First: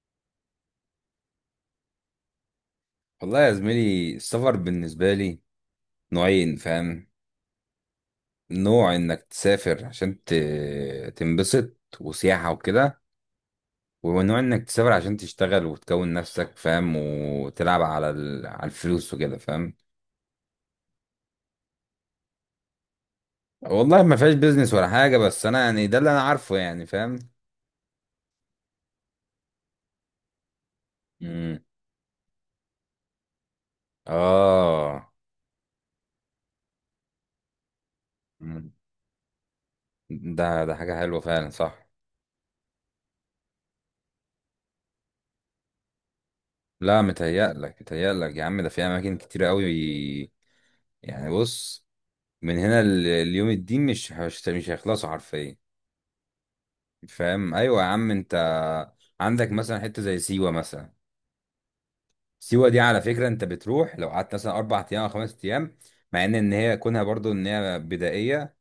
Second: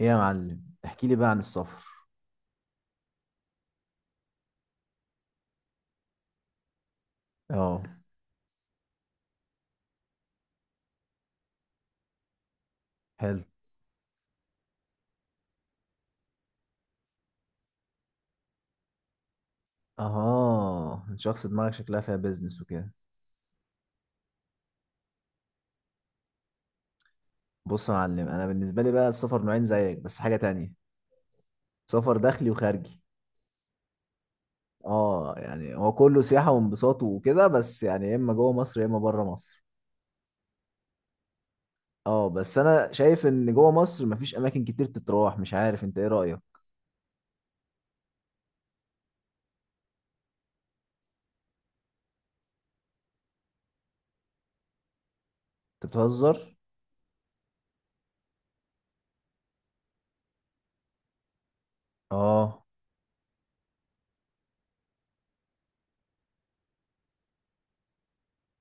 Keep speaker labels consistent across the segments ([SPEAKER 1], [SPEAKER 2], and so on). [SPEAKER 1] ايه يا معلم، احكي لي بقى عن السفر؟
[SPEAKER 2] والله يا زميلي، السفر بالنسبة لي نوعين، فاهم؟
[SPEAKER 1] اه.
[SPEAKER 2] نوع انك تسافر عشان تنبسط وسياحة وكده،
[SPEAKER 1] حلو.
[SPEAKER 2] ونوع انك تسافر عشان تشتغل وتكون نفسك، فاهم، وتلعب على على الفلوس وكده، فاهم.
[SPEAKER 1] اها، شخص دماغك شكلها فيها بيزنس وكده.
[SPEAKER 2] والله ما فيهاش بيزنس ولا حاجة، بس انا يعني ده اللي انا عارفه، يعني فاهم.
[SPEAKER 1] بص يا معلم، انا بالنسبه لي بقى السفر نوعين زيك بس حاجه تانية.
[SPEAKER 2] مم.
[SPEAKER 1] سفر داخلي وخارجي.
[SPEAKER 2] اه.
[SPEAKER 1] اه، يعني هو كله سياحه وانبساط وكده، بس يعني يا اما جوه
[SPEAKER 2] مم.
[SPEAKER 1] مصر يا اما بره مصر.
[SPEAKER 2] ده حاجة حلوة فعلا، صح.
[SPEAKER 1] اه، بس انا شايف ان جوه مصر مفيش اماكن كتير تتراح، مش عارف انت ايه رايك؟
[SPEAKER 2] لا، متهيألك متهيألك يا عم، ده في اماكن كتير قوي. يعني بص، من هنا ليوم الدين مش هيخلصوا حرفيا،
[SPEAKER 1] انت بتهزر.
[SPEAKER 2] فاهم. ايوه يا عم انت، عندك مثلا حته زي سيوه مثلا.
[SPEAKER 1] اه،
[SPEAKER 2] سيوه دي على فكره، انت بتروح لو قعدت مثلا اربع ايام او خمس ايام، مع ان هي كونها برضو ان هي بدائيه،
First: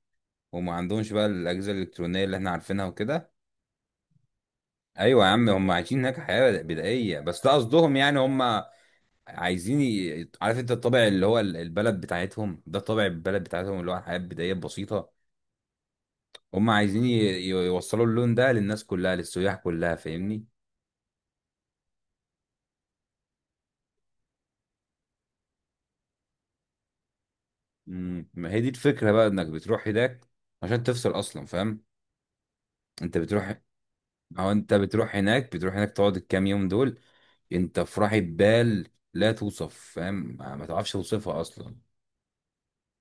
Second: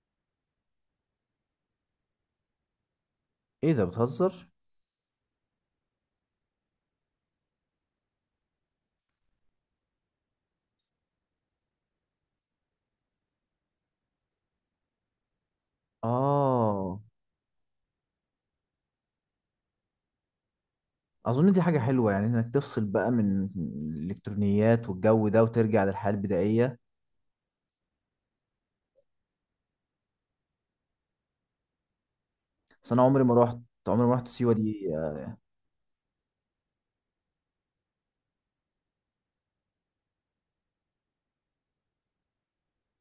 [SPEAKER 2] وما عندهمش بقى الاجهزه الالكترونيه اللي احنا عارفينها وكده.
[SPEAKER 1] ايه ده بتهزر؟
[SPEAKER 2] ايوه يا عم، هم عايشين هناك حياه بدائيه، بس ده قصدهم يعني. هم عايزين عارف انت الطابع اللي هو البلد بتاعتهم، ده طابع البلد بتاعتهم اللي هو حياه بدائيه بسيطه. هم
[SPEAKER 1] اه،
[SPEAKER 2] عايزين يوصلوا اللون ده للناس كلها، للسياح كلها، فاهمني.
[SPEAKER 1] اظن دي حاجة حلوة يعني انك تفصل بقى من الالكترونيات والجو ده وترجع للحياة البدائية.
[SPEAKER 2] مم. ما هي دي الفكرة بقى، انك بتروح هناك عشان تفصل اصلا، فاهم.
[SPEAKER 1] بس انا
[SPEAKER 2] انت
[SPEAKER 1] عمري ما رحت.
[SPEAKER 2] بتروح،
[SPEAKER 1] عمري ما رحت
[SPEAKER 2] او
[SPEAKER 1] سيوة
[SPEAKER 2] انت
[SPEAKER 1] دي
[SPEAKER 2] بتروح هناك، بتروح هناك تقعد الكام يوم دول، انت في راحة بال لا توصف، فاهم، ما ما تعرفش توصفها اصلا.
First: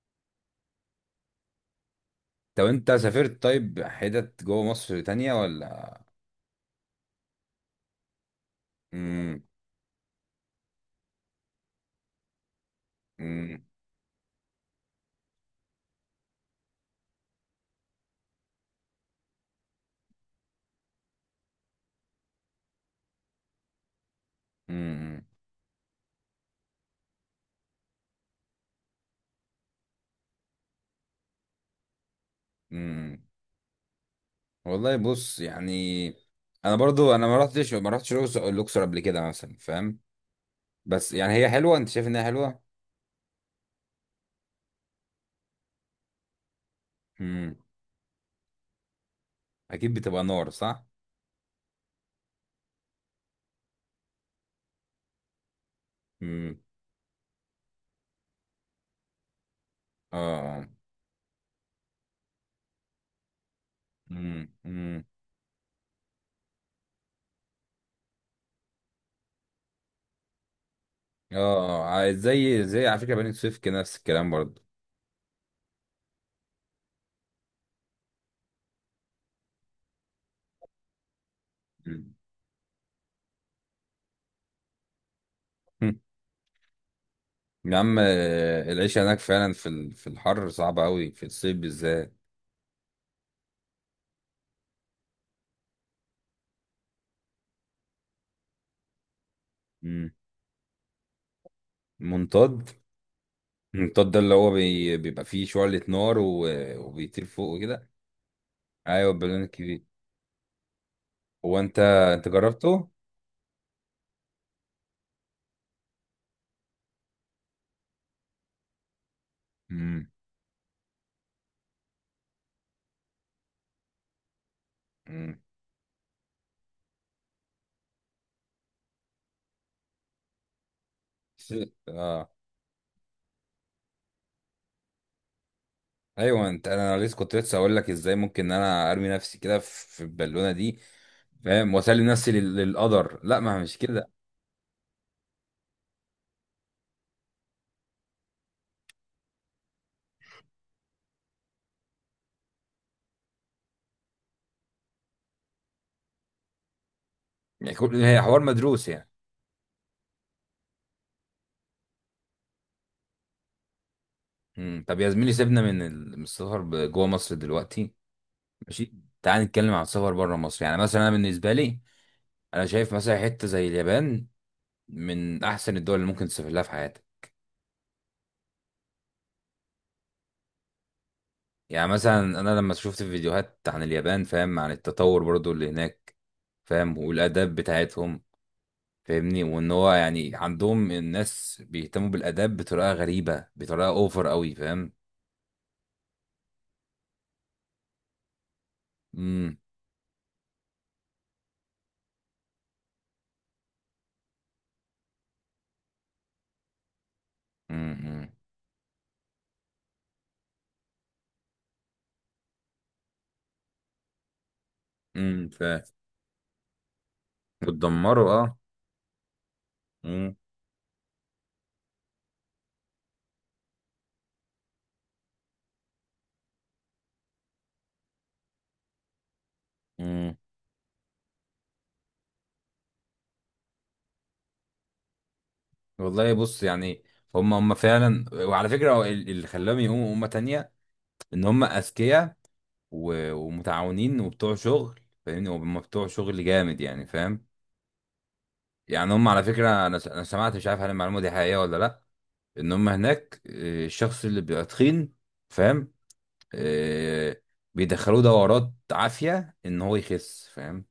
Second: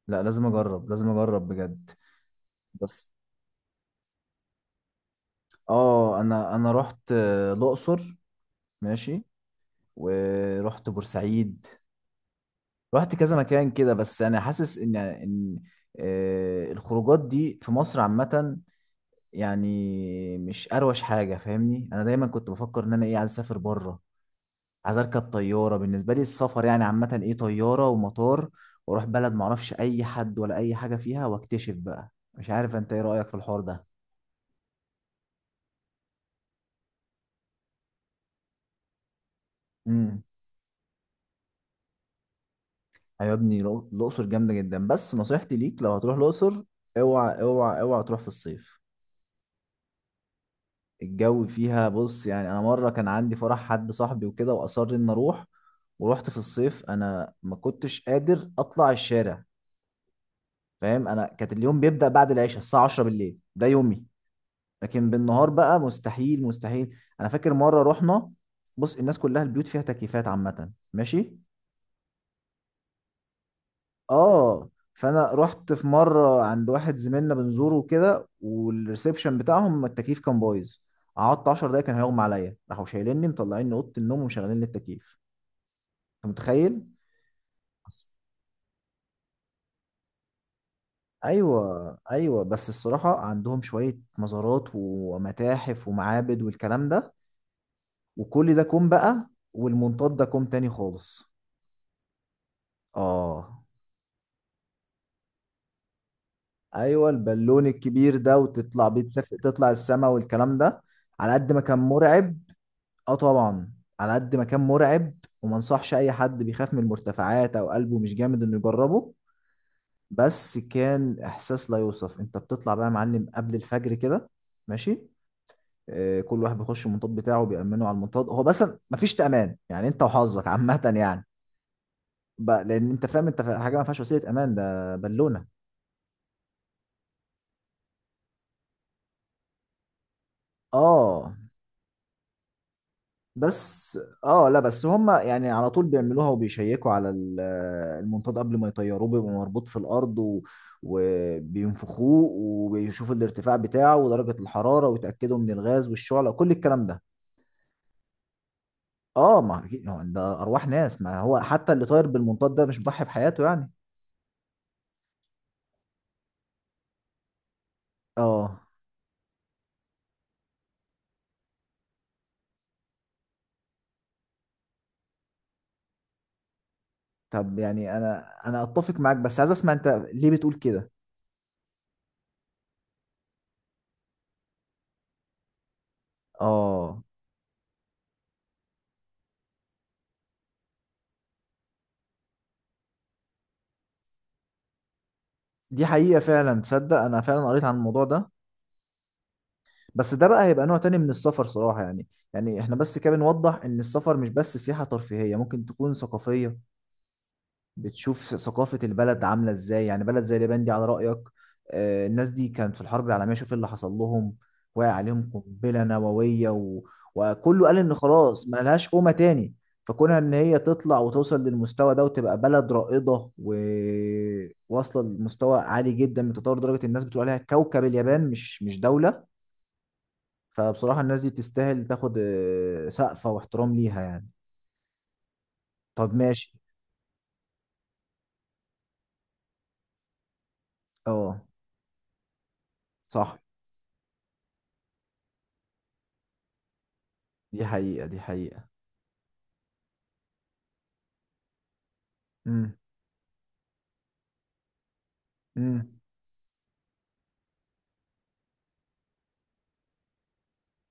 [SPEAKER 1] لا، لازم اجرب لازم اجرب بجد.
[SPEAKER 2] طب انت
[SPEAKER 1] بس
[SPEAKER 2] سافرت طيب حتت جوه مصر تانية ولا؟
[SPEAKER 1] اه انا رحت الاقصر. ماشي.
[SPEAKER 2] مم.
[SPEAKER 1] ورحت بورسعيد. رحت كذا
[SPEAKER 2] مم.
[SPEAKER 1] مكان كده، بس انا حاسس ان الخروجات دي في مصر عامة، يعني مش اروش حاجة فاهمني. انا دايما كنت بفكر ان انا ايه عايز اسافر بره. عايز اركب
[SPEAKER 2] مم.
[SPEAKER 1] طياره، بالنسبه لي السفر يعني عامه ايه طياره ومطار، واروح بلد ما اعرفش اي حد ولا اي حاجه فيها واكتشف بقى، مش عارف انت ايه
[SPEAKER 2] مم.
[SPEAKER 1] رايك في الحوار ده؟
[SPEAKER 2] والله بص يعني، انا برضو انا ما رحتش الأقصر قبل كده مثلا، فاهم.
[SPEAKER 1] امم.
[SPEAKER 2] بس يعني هي حلوة، انت شايف انها حلوة.
[SPEAKER 1] يا ابني، الاقصر جامده جدا، بس نصيحتي ليك لو هتروح الاقصر اوعى
[SPEAKER 2] امم.
[SPEAKER 1] اوعى اوعى تروح في الصيف.
[SPEAKER 2] اكيد بتبقى نار، صح.
[SPEAKER 1] الجو فيها، بص يعني، انا مره كان عندي فرح حد صاحبي وكده واصر ان اروح، ورحت في
[SPEAKER 2] امم.
[SPEAKER 1] الصيف، انا ما كنتش قادر اطلع الشارع.
[SPEAKER 2] اه.
[SPEAKER 1] فاهم، انا كانت اليوم بيبدا بعد العشاء الساعه 10 بالليل، ده يومي.
[SPEAKER 2] امم. امم.
[SPEAKER 1] لكن بالنهار بقى مستحيل مستحيل، انا فاكر مره رحنا. بص، الناس كلها البيوت فيها تكييفات عامه،
[SPEAKER 2] اه.
[SPEAKER 1] ماشي.
[SPEAKER 2] آه. زي على فكرة بني سويف كده نفس الكلام برضه.
[SPEAKER 1] اه، فانا رحت في مره عند واحد زميلنا بنزوره كده، والريسبشن بتاعهم التكييف كان بايظ. قعدت 10 دقايق كان
[SPEAKER 2] مم.
[SPEAKER 1] هيغمى عليا، راحوا شايليني مطلعيني اوضه النوم ومشغلين لي التكييف. انت متخيل؟
[SPEAKER 2] يا عم،
[SPEAKER 1] بس-
[SPEAKER 2] العيش هناك فعلا في في الحر صعبة قوي في الصيف
[SPEAKER 1] ايوه،
[SPEAKER 2] بالذات.
[SPEAKER 1] ايوه، بس الصراحه عندهم شويه مزارات ومتاحف ومعابد والكلام ده، وكل ده كوم بقى،
[SPEAKER 2] مم.
[SPEAKER 1] والمنطاد ده كوم تاني خالص.
[SPEAKER 2] منطاد.
[SPEAKER 1] اه.
[SPEAKER 2] المنطاد ده اللي هو بيبقى فيه شعلة نار
[SPEAKER 1] ايوه،
[SPEAKER 2] وبيطير فوق
[SPEAKER 1] البالون
[SPEAKER 2] وكده.
[SPEAKER 1] الكبير ده وتطلع بيه
[SPEAKER 2] ايوه
[SPEAKER 1] تسافر
[SPEAKER 2] البالون
[SPEAKER 1] تطلع
[SPEAKER 2] الكبير.
[SPEAKER 1] السما والكلام ده، على قد
[SPEAKER 2] هو
[SPEAKER 1] ما كان
[SPEAKER 2] انت، انت
[SPEAKER 1] مرعب.
[SPEAKER 2] جربته؟
[SPEAKER 1] اه، طبعا. على قد ما كان مرعب، وما انصحش اي حد بيخاف من المرتفعات او قلبه مش جامد انه يجربه.
[SPEAKER 2] امم.
[SPEAKER 1] بس كان احساس لا يوصف، انت بتطلع بقى يا معلم قبل الفجر كده، ماشي.
[SPEAKER 2] امم.
[SPEAKER 1] كل واحد بيخش المنطاد بتاعه بيأمنه على المنطاد هو بس، مفيش تأمان يعني، انت وحظك عامة يعني،
[SPEAKER 2] اه.
[SPEAKER 1] بقى لان انت فاهم حاجة ما فيهاش وسيلة امان ده بالونة.
[SPEAKER 2] ايوه انت، انا لسه كنت لسه اقول لك ازاي ممكن ان انا ارمي نفسي كده في البالونه دي،
[SPEAKER 1] اه،
[SPEAKER 2] فاهم، واسلم نفسي للقدر. لا، ما هي مش
[SPEAKER 1] بس
[SPEAKER 2] كده.
[SPEAKER 1] لا، بس هم يعني على طول بيعملوها وبيشيكوا على المنطاد قبل ما يطيروه، بيبقى مربوط في الارض وبينفخوه وبيشوفوا الارتفاع بتاعه ودرجة الحرارة ويتأكدوا من الغاز والشعلة وكل الكلام ده.
[SPEAKER 2] يعني هي حوار مدروس يعني.
[SPEAKER 1] اه، ما أكيد- هو ده ارواح ناس، ما هو حتى اللي طاير بالمنطاد ده مش بيضحي بحياته يعني.
[SPEAKER 2] مم. طب يا زميلي، سيبنا من من السفر جوه مصر دلوقتي.
[SPEAKER 1] اه.
[SPEAKER 2] ماشي. تعال نتكلم عن السفر بره مصر. يعني مثلا انا بالنسبه لي، انا شايف مثلا حته زي اليابان من احسن الدول اللي ممكن تسافر لها في حياتك.
[SPEAKER 1] طب يعني انا اتفق معاك، بس عايز اسمع انت ليه بتقول كده.
[SPEAKER 2] يعني مثلا انا لما شفت فيديوهات عن اليابان، فاهم، عن التطور برضو اللي هناك، فاهم،
[SPEAKER 1] اه،
[SPEAKER 2] والاداب بتاعتهم، فاهمني، وان هو يعني عندهم الناس بيهتموا بالاداب بطريقه غريبه، بطريقه اوفر قوي، فاهم.
[SPEAKER 1] دي حقيقة فعلا، تصدق انا فعلا قريت عن الموضوع ده.
[SPEAKER 2] امم.
[SPEAKER 1] بس ده بقى هيبقى نوع تاني من السفر صراحة يعني. يعني احنا بس كده بنوضح ان السفر مش بس سياحة ترفيهية، ممكن تكون ثقافية.
[SPEAKER 2] امم.
[SPEAKER 1] بتشوف ثقافة البلد عاملة ازاي، يعني بلد زي اليابان دي على رأيك. الناس دي كانت في الحرب العالمية، شوف إيه اللي حصل لهم. وقع عليهم
[SPEAKER 2] امم.
[SPEAKER 1] قنبلة نووية وكله قال ان
[SPEAKER 2] بتدمروا،
[SPEAKER 1] خلاص ما
[SPEAKER 2] اه.
[SPEAKER 1] لهاش قومة تاني. فكونها ان
[SPEAKER 2] امم.
[SPEAKER 1] هي تطلع وتوصل للمستوى ده وتبقى بلد رائدة وواصلة لمستوى عالي جدا من تطور، درجة الناس بتقول عليها كوكب اليابان مش دولة.
[SPEAKER 2] امم.
[SPEAKER 1] فبصراحة الناس دي تستاهل تاخد سقفة واحترام ليها يعني. طب،
[SPEAKER 2] والله
[SPEAKER 1] ماشي.
[SPEAKER 2] بص يعني، هم فعلا. وعلى فكره هو اللي خلاهم يقوموا امه تانية،
[SPEAKER 1] اه،
[SPEAKER 2] ان هم اذكياء،
[SPEAKER 1] صح،
[SPEAKER 2] ومتعاونين وبتوع شغل. فاهمني، هم بتوع شغل جامد يعني، فاهم.
[SPEAKER 1] دي حقيقة دي حقيقة.
[SPEAKER 2] يعني هم على فكره، انا انا سمعت، مش عارف هل المعلومه دي حقيقيه ولا لا، ان
[SPEAKER 1] امم،
[SPEAKER 2] هم هناك، الشخص اللي بيبقى تخين، فاهم،
[SPEAKER 1] امم.
[SPEAKER 2] آه، بيدخلوه دورات عافية ان هو يخس، فاهم.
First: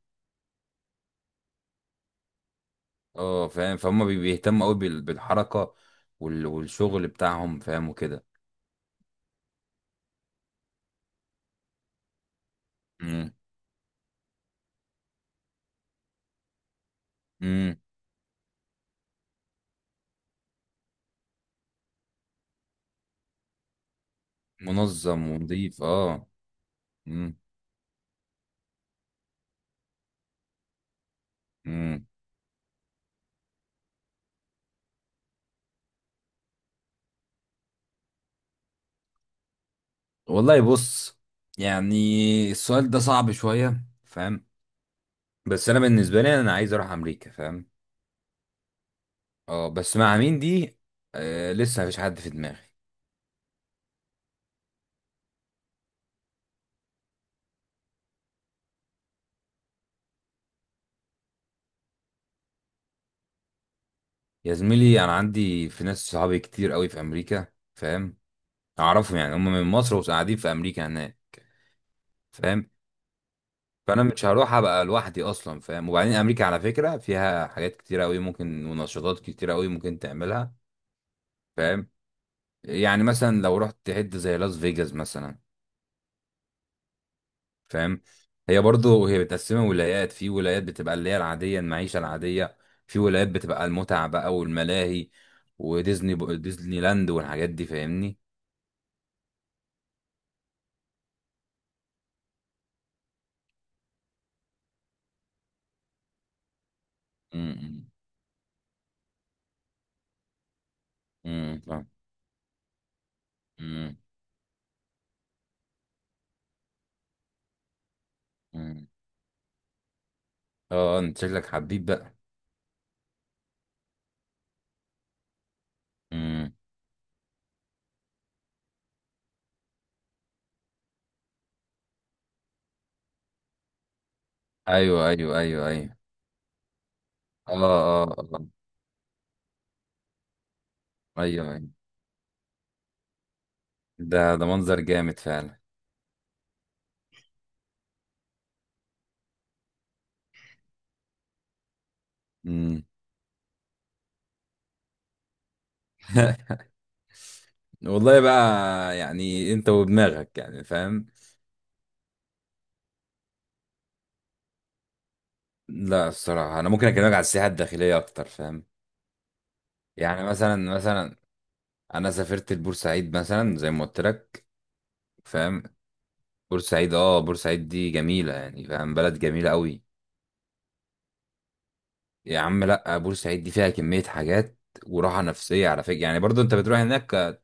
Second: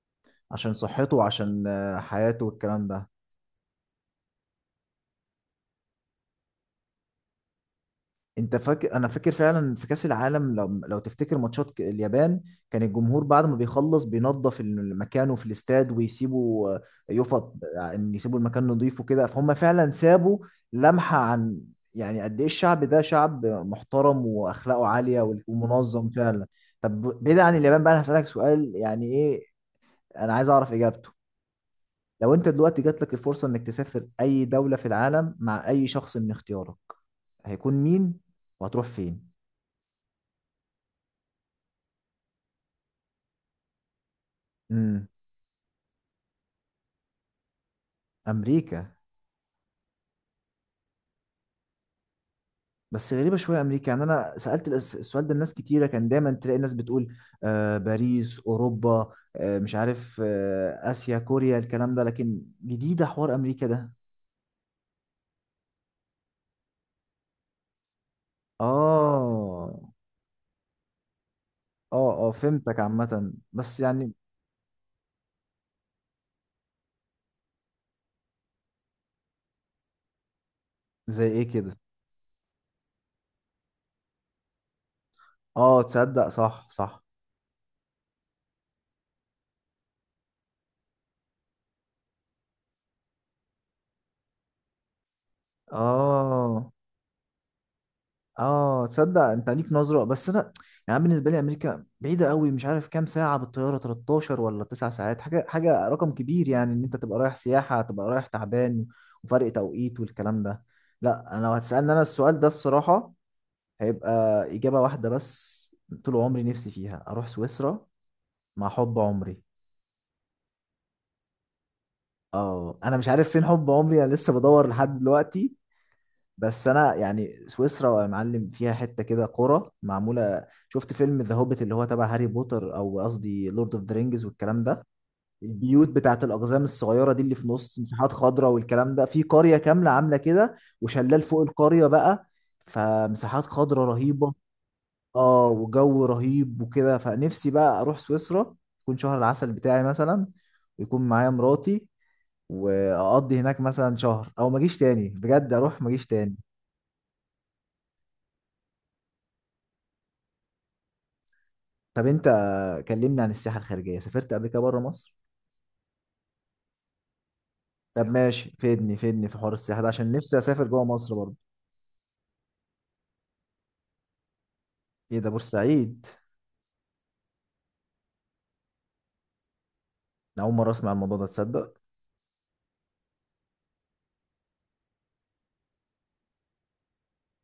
[SPEAKER 1] عشان صحته وعشان حياته والكلام ده.
[SPEAKER 2] اه فاهم، فهم بيهتموا قوي بالحركة والشغل بتاعهم، فاهم، وكده.
[SPEAKER 1] انت فاكر، انا فاكر فعلا في كاس العالم، لو تفتكر ماتشات اليابان، كان الجمهور
[SPEAKER 2] امم.
[SPEAKER 1] بعد ما بيخلص بينظف مكانه في الاستاد ويسيبوا يفط
[SPEAKER 2] امم.
[SPEAKER 1] ان يسيبوا المكان نظيف وكده، فهم فعلا سابوا لمحة عن، يعني قد ايه الشعب ده شعب محترم واخلاقه عالية
[SPEAKER 2] منظم ونظيف،
[SPEAKER 1] ومنظم
[SPEAKER 2] اه.
[SPEAKER 1] فعلا. طب
[SPEAKER 2] امم.
[SPEAKER 1] بعيد عن اليابان بقى، انا هسألك سؤال يعني ايه، انا عايز اعرف اجابته.
[SPEAKER 2] امم.
[SPEAKER 1] لو انت دلوقتي جات لك الفرصة انك تسافر اي دولة في العالم مع اي شخص من اختيارك، هيكون مين وهتروح فين؟
[SPEAKER 2] والله بص يعني، السؤال ده صعب شوية، فاهم.
[SPEAKER 1] امم.
[SPEAKER 2] بس انا بالنسبة لي انا عايز اروح امريكا، فاهم.
[SPEAKER 1] امريكا؟
[SPEAKER 2] اه بس مع مين دي، آه لسه مفيش حد في دماغي.
[SPEAKER 1] بس غريبه شويه امريكا، يعني انا سالت السؤال ده لناس كتيره، كان دايما تلاقي الناس بتقول باريس، اوروبا، مش عارف، اسيا، كوريا، الكلام ده، لكن جديده حوار امريكا ده.
[SPEAKER 2] يا زميلي، انا عندي في ناس صحابي كتير قوي في امريكا، فاهم، اعرفهم يعني. هم من
[SPEAKER 1] اه،
[SPEAKER 2] مصر وقاعدين في امريكا هناك،
[SPEAKER 1] اه، اه،
[SPEAKER 2] فاهم.
[SPEAKER 1] فهمتك عامه بس
[SPEAKER 2] فانا
[SPEAKER 1] يعني
[SPEAKER 2] مش هروح ابقى لوحدي اصلا، فاهم. وبعدين امريكا على فكره فيها حاجات كتيره قوي ممكن، ونشاطات كتيره قوي ممكن تعملها،
[SPEAKER 1] زي ايه كده؟
[SPEAKER 2] فاهم. يعني مثلا لو رحت تحد زي لاس فيجاس مثلا،
[SPEAKER 1] اه، تصدق، صح، صح.
[SPEAKER 2] فاهم، هي برضو هي متقسمه ولايات. في ولايات بتبقى اللي هي العاديه، المعيشه العاديه، في ولايات بتبقى المتعه بقى والملاهي،
[SPEAKER 1] اه،
[SPEAKER 2] ديزني لاند والحاجات دي، فاهمني.
[SPEAKER 1] اه، تصدق انت ليك نظره بس انا يعني، أنا بالنسبه لي امريكا بعيده قوي، مش عارف كام ساعه بالطياره، 13 ولا 9 ساعات، حاجه رقم كبير يعني، ان انت تبقى رايح سياحه
[SPEAKER 2] امم.
[SPEAKER 1] تبقى رايح تعبان، وفرق توقيت والكلام ده. لا، انا لو
[SPEAKER 2] امم. فاهم.
[SPEAKER 1] هتسالني انا السؤال ده الصراحه
[SPEAKER 2] أمم.
[SPEAKER 1] هيبقى اجابه واحده بس، طول عمري نفسي فيها اروح سويسرا مع
[SPEAKER 2] أمم.
[SPEAKER 1] حب عمري.
[SPEAKER 2] اه انت شكلك حبيب بقى.
[SPEAKER 1] اه، انا مش عارف فين حب عمري، انا لسه بدور لحد دلوقتي.
[SPEAKER 2] امم.
[SPEAKER 1] بس انا يعني، سويسرا يا معلم فيها حته كده قرى معموله، شفت فيلم ذا هوبيت اللي هو تبع هاري بوتر، او قصدي لورد اوف ذا رينجز والكلام ده.
[SPEAKER 2] ايوه ايوه ايوه
[SPEAKER 1] البيوت
[SPEAKER 2] ايوه.
[SPEAKER 1] بتاعت الاقزام الصغيره دي اللي في
[SPEAKER 2] اه
[SPEAKER 1] نص مساحات
[SPEAKER 2] اه.
[SPEAKER 1] خضراء والكلام ده، في قريه كامله عامله كده وشلال
[SPEAKER 2] آه،
[SPEAKER 1] فوق
[SPEAKER 2] ايوه ايوه.
[SPEAKER 1] القريه بقى، فمساحات خضراء رهيبه.
[SPEAKER 2] ده منظر جامد
[SPEAKER 1] اه،
[SPEAKER 2] فعلا.
[SPEAKER 1] وجو رهيب وكده، فنفسي بقى اروح سويسرا يكون شهر العسل بتاعي مثلا، ويكون معايا مراتي،
[SPEAKER 2] امم.
[SPEAKER 1] واقضي هناك مثلا شهر او ما اجيش تاني بجد، اروح ما اجيش تاني.
[SPEAKER 2] والله بقى يعني انت ودماغك، يعني فاهم.
[SPEAKER 1] طب انت، كلمني عن السياحه الخارجيه، سافرت قبل كده بره مصر؟
[SPEAKER 2] لا الصراحه انا ممكن اكلمك على السياحه الداخليه
[SPEAKER 1] طب
[SPEAKER 2] اكتر،
[SPEAKER 1] ماشي،
[SPEAKER 2] فاهم.
[SPEAKER 1] فيدني فيدني في حوار السياحه ده عشان
[SPEAKER 2] يعني
[SPEAKER 1] نفسي اسافر
[SPEAKER 2] مثلا
[SPEAKER 1] جوه مصر
[SPEAKER 2] مثلا
[SPEAKER 1] برضه.
[SPEAKER 2] انا سافرت لبورسعيد مثلا زي ما قلت لك،
[SPEAKER 1] ايه ده،
[SPEAKER 2] فاهم.
[SPEAKER 1] بورسعيد؟
[SPEAKER 2] بورسعيد؟ اه بورسعيد دي جميله يعني، فاهم، بلد جميله قوي.
[SPEAKER 1] انا اول مره اسمع الموضوع ده، تصدق.
[SPEAKER 2] يا عم لا، بورسعيد دي فيها كميه حاجات، وراحه نفسيه على فكره يعني. برضو انت بتروح هناك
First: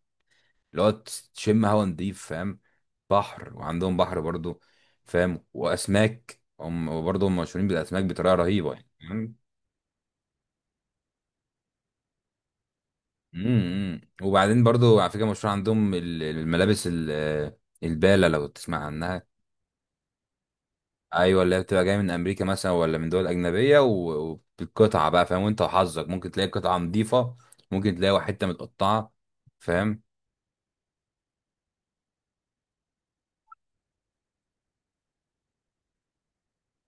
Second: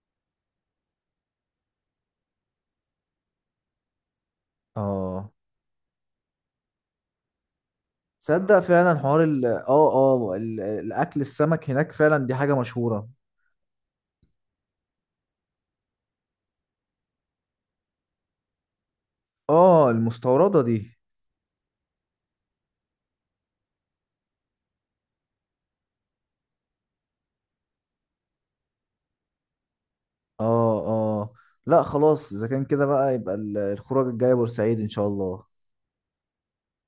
[SPEAKER 2] اللي هو تشم هوا نضيف، فاهم، بحر، وعندهم بحر برضو،
[SPEAKER 1] اه،
[SPEAKER 2] فاهم، واسماك، هم وبرضو هم مشهورين بالاسماك بطريقه
[SPEAKER 1] تصدق
[SPEAKER 2] رهيبه يعني،
[SPEAKER 1] فعلا حوار
[SPEAKER 2] فاهم؟
[SPEAKER 1] ال اه اه ال- الاكل، السمك هناك فعلا دي حاجه مشهوره.
[SPEAKER 2] امم. امم. وبعدين برضو على فكره مشهور عندهم الملابس الباله، لو تسمع عنها.
[SPEAKER 1] اه، المستورده دي.
[SPEAKER 2] ايوه، اللي هي بتبقى جايه من امريكا مثلا ولا من دول اجنبيه، وبالقطعه بقى، فاهم، وانت وحظك ممكن تلاقي قطعه نظيفه، ممكن تلاقي حته متقطعه، فاهم.
[SPEAKER 1] اه، اه، لا خلاص، اذا كان كده بقى يبقى الخروج الجايه بورسعيد ان شاء الله.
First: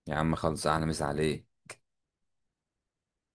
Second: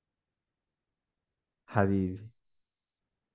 [SPEAKER 2] يا عم خلص، احلى مسا عليك.
[SPEAKER 1] حبيبي.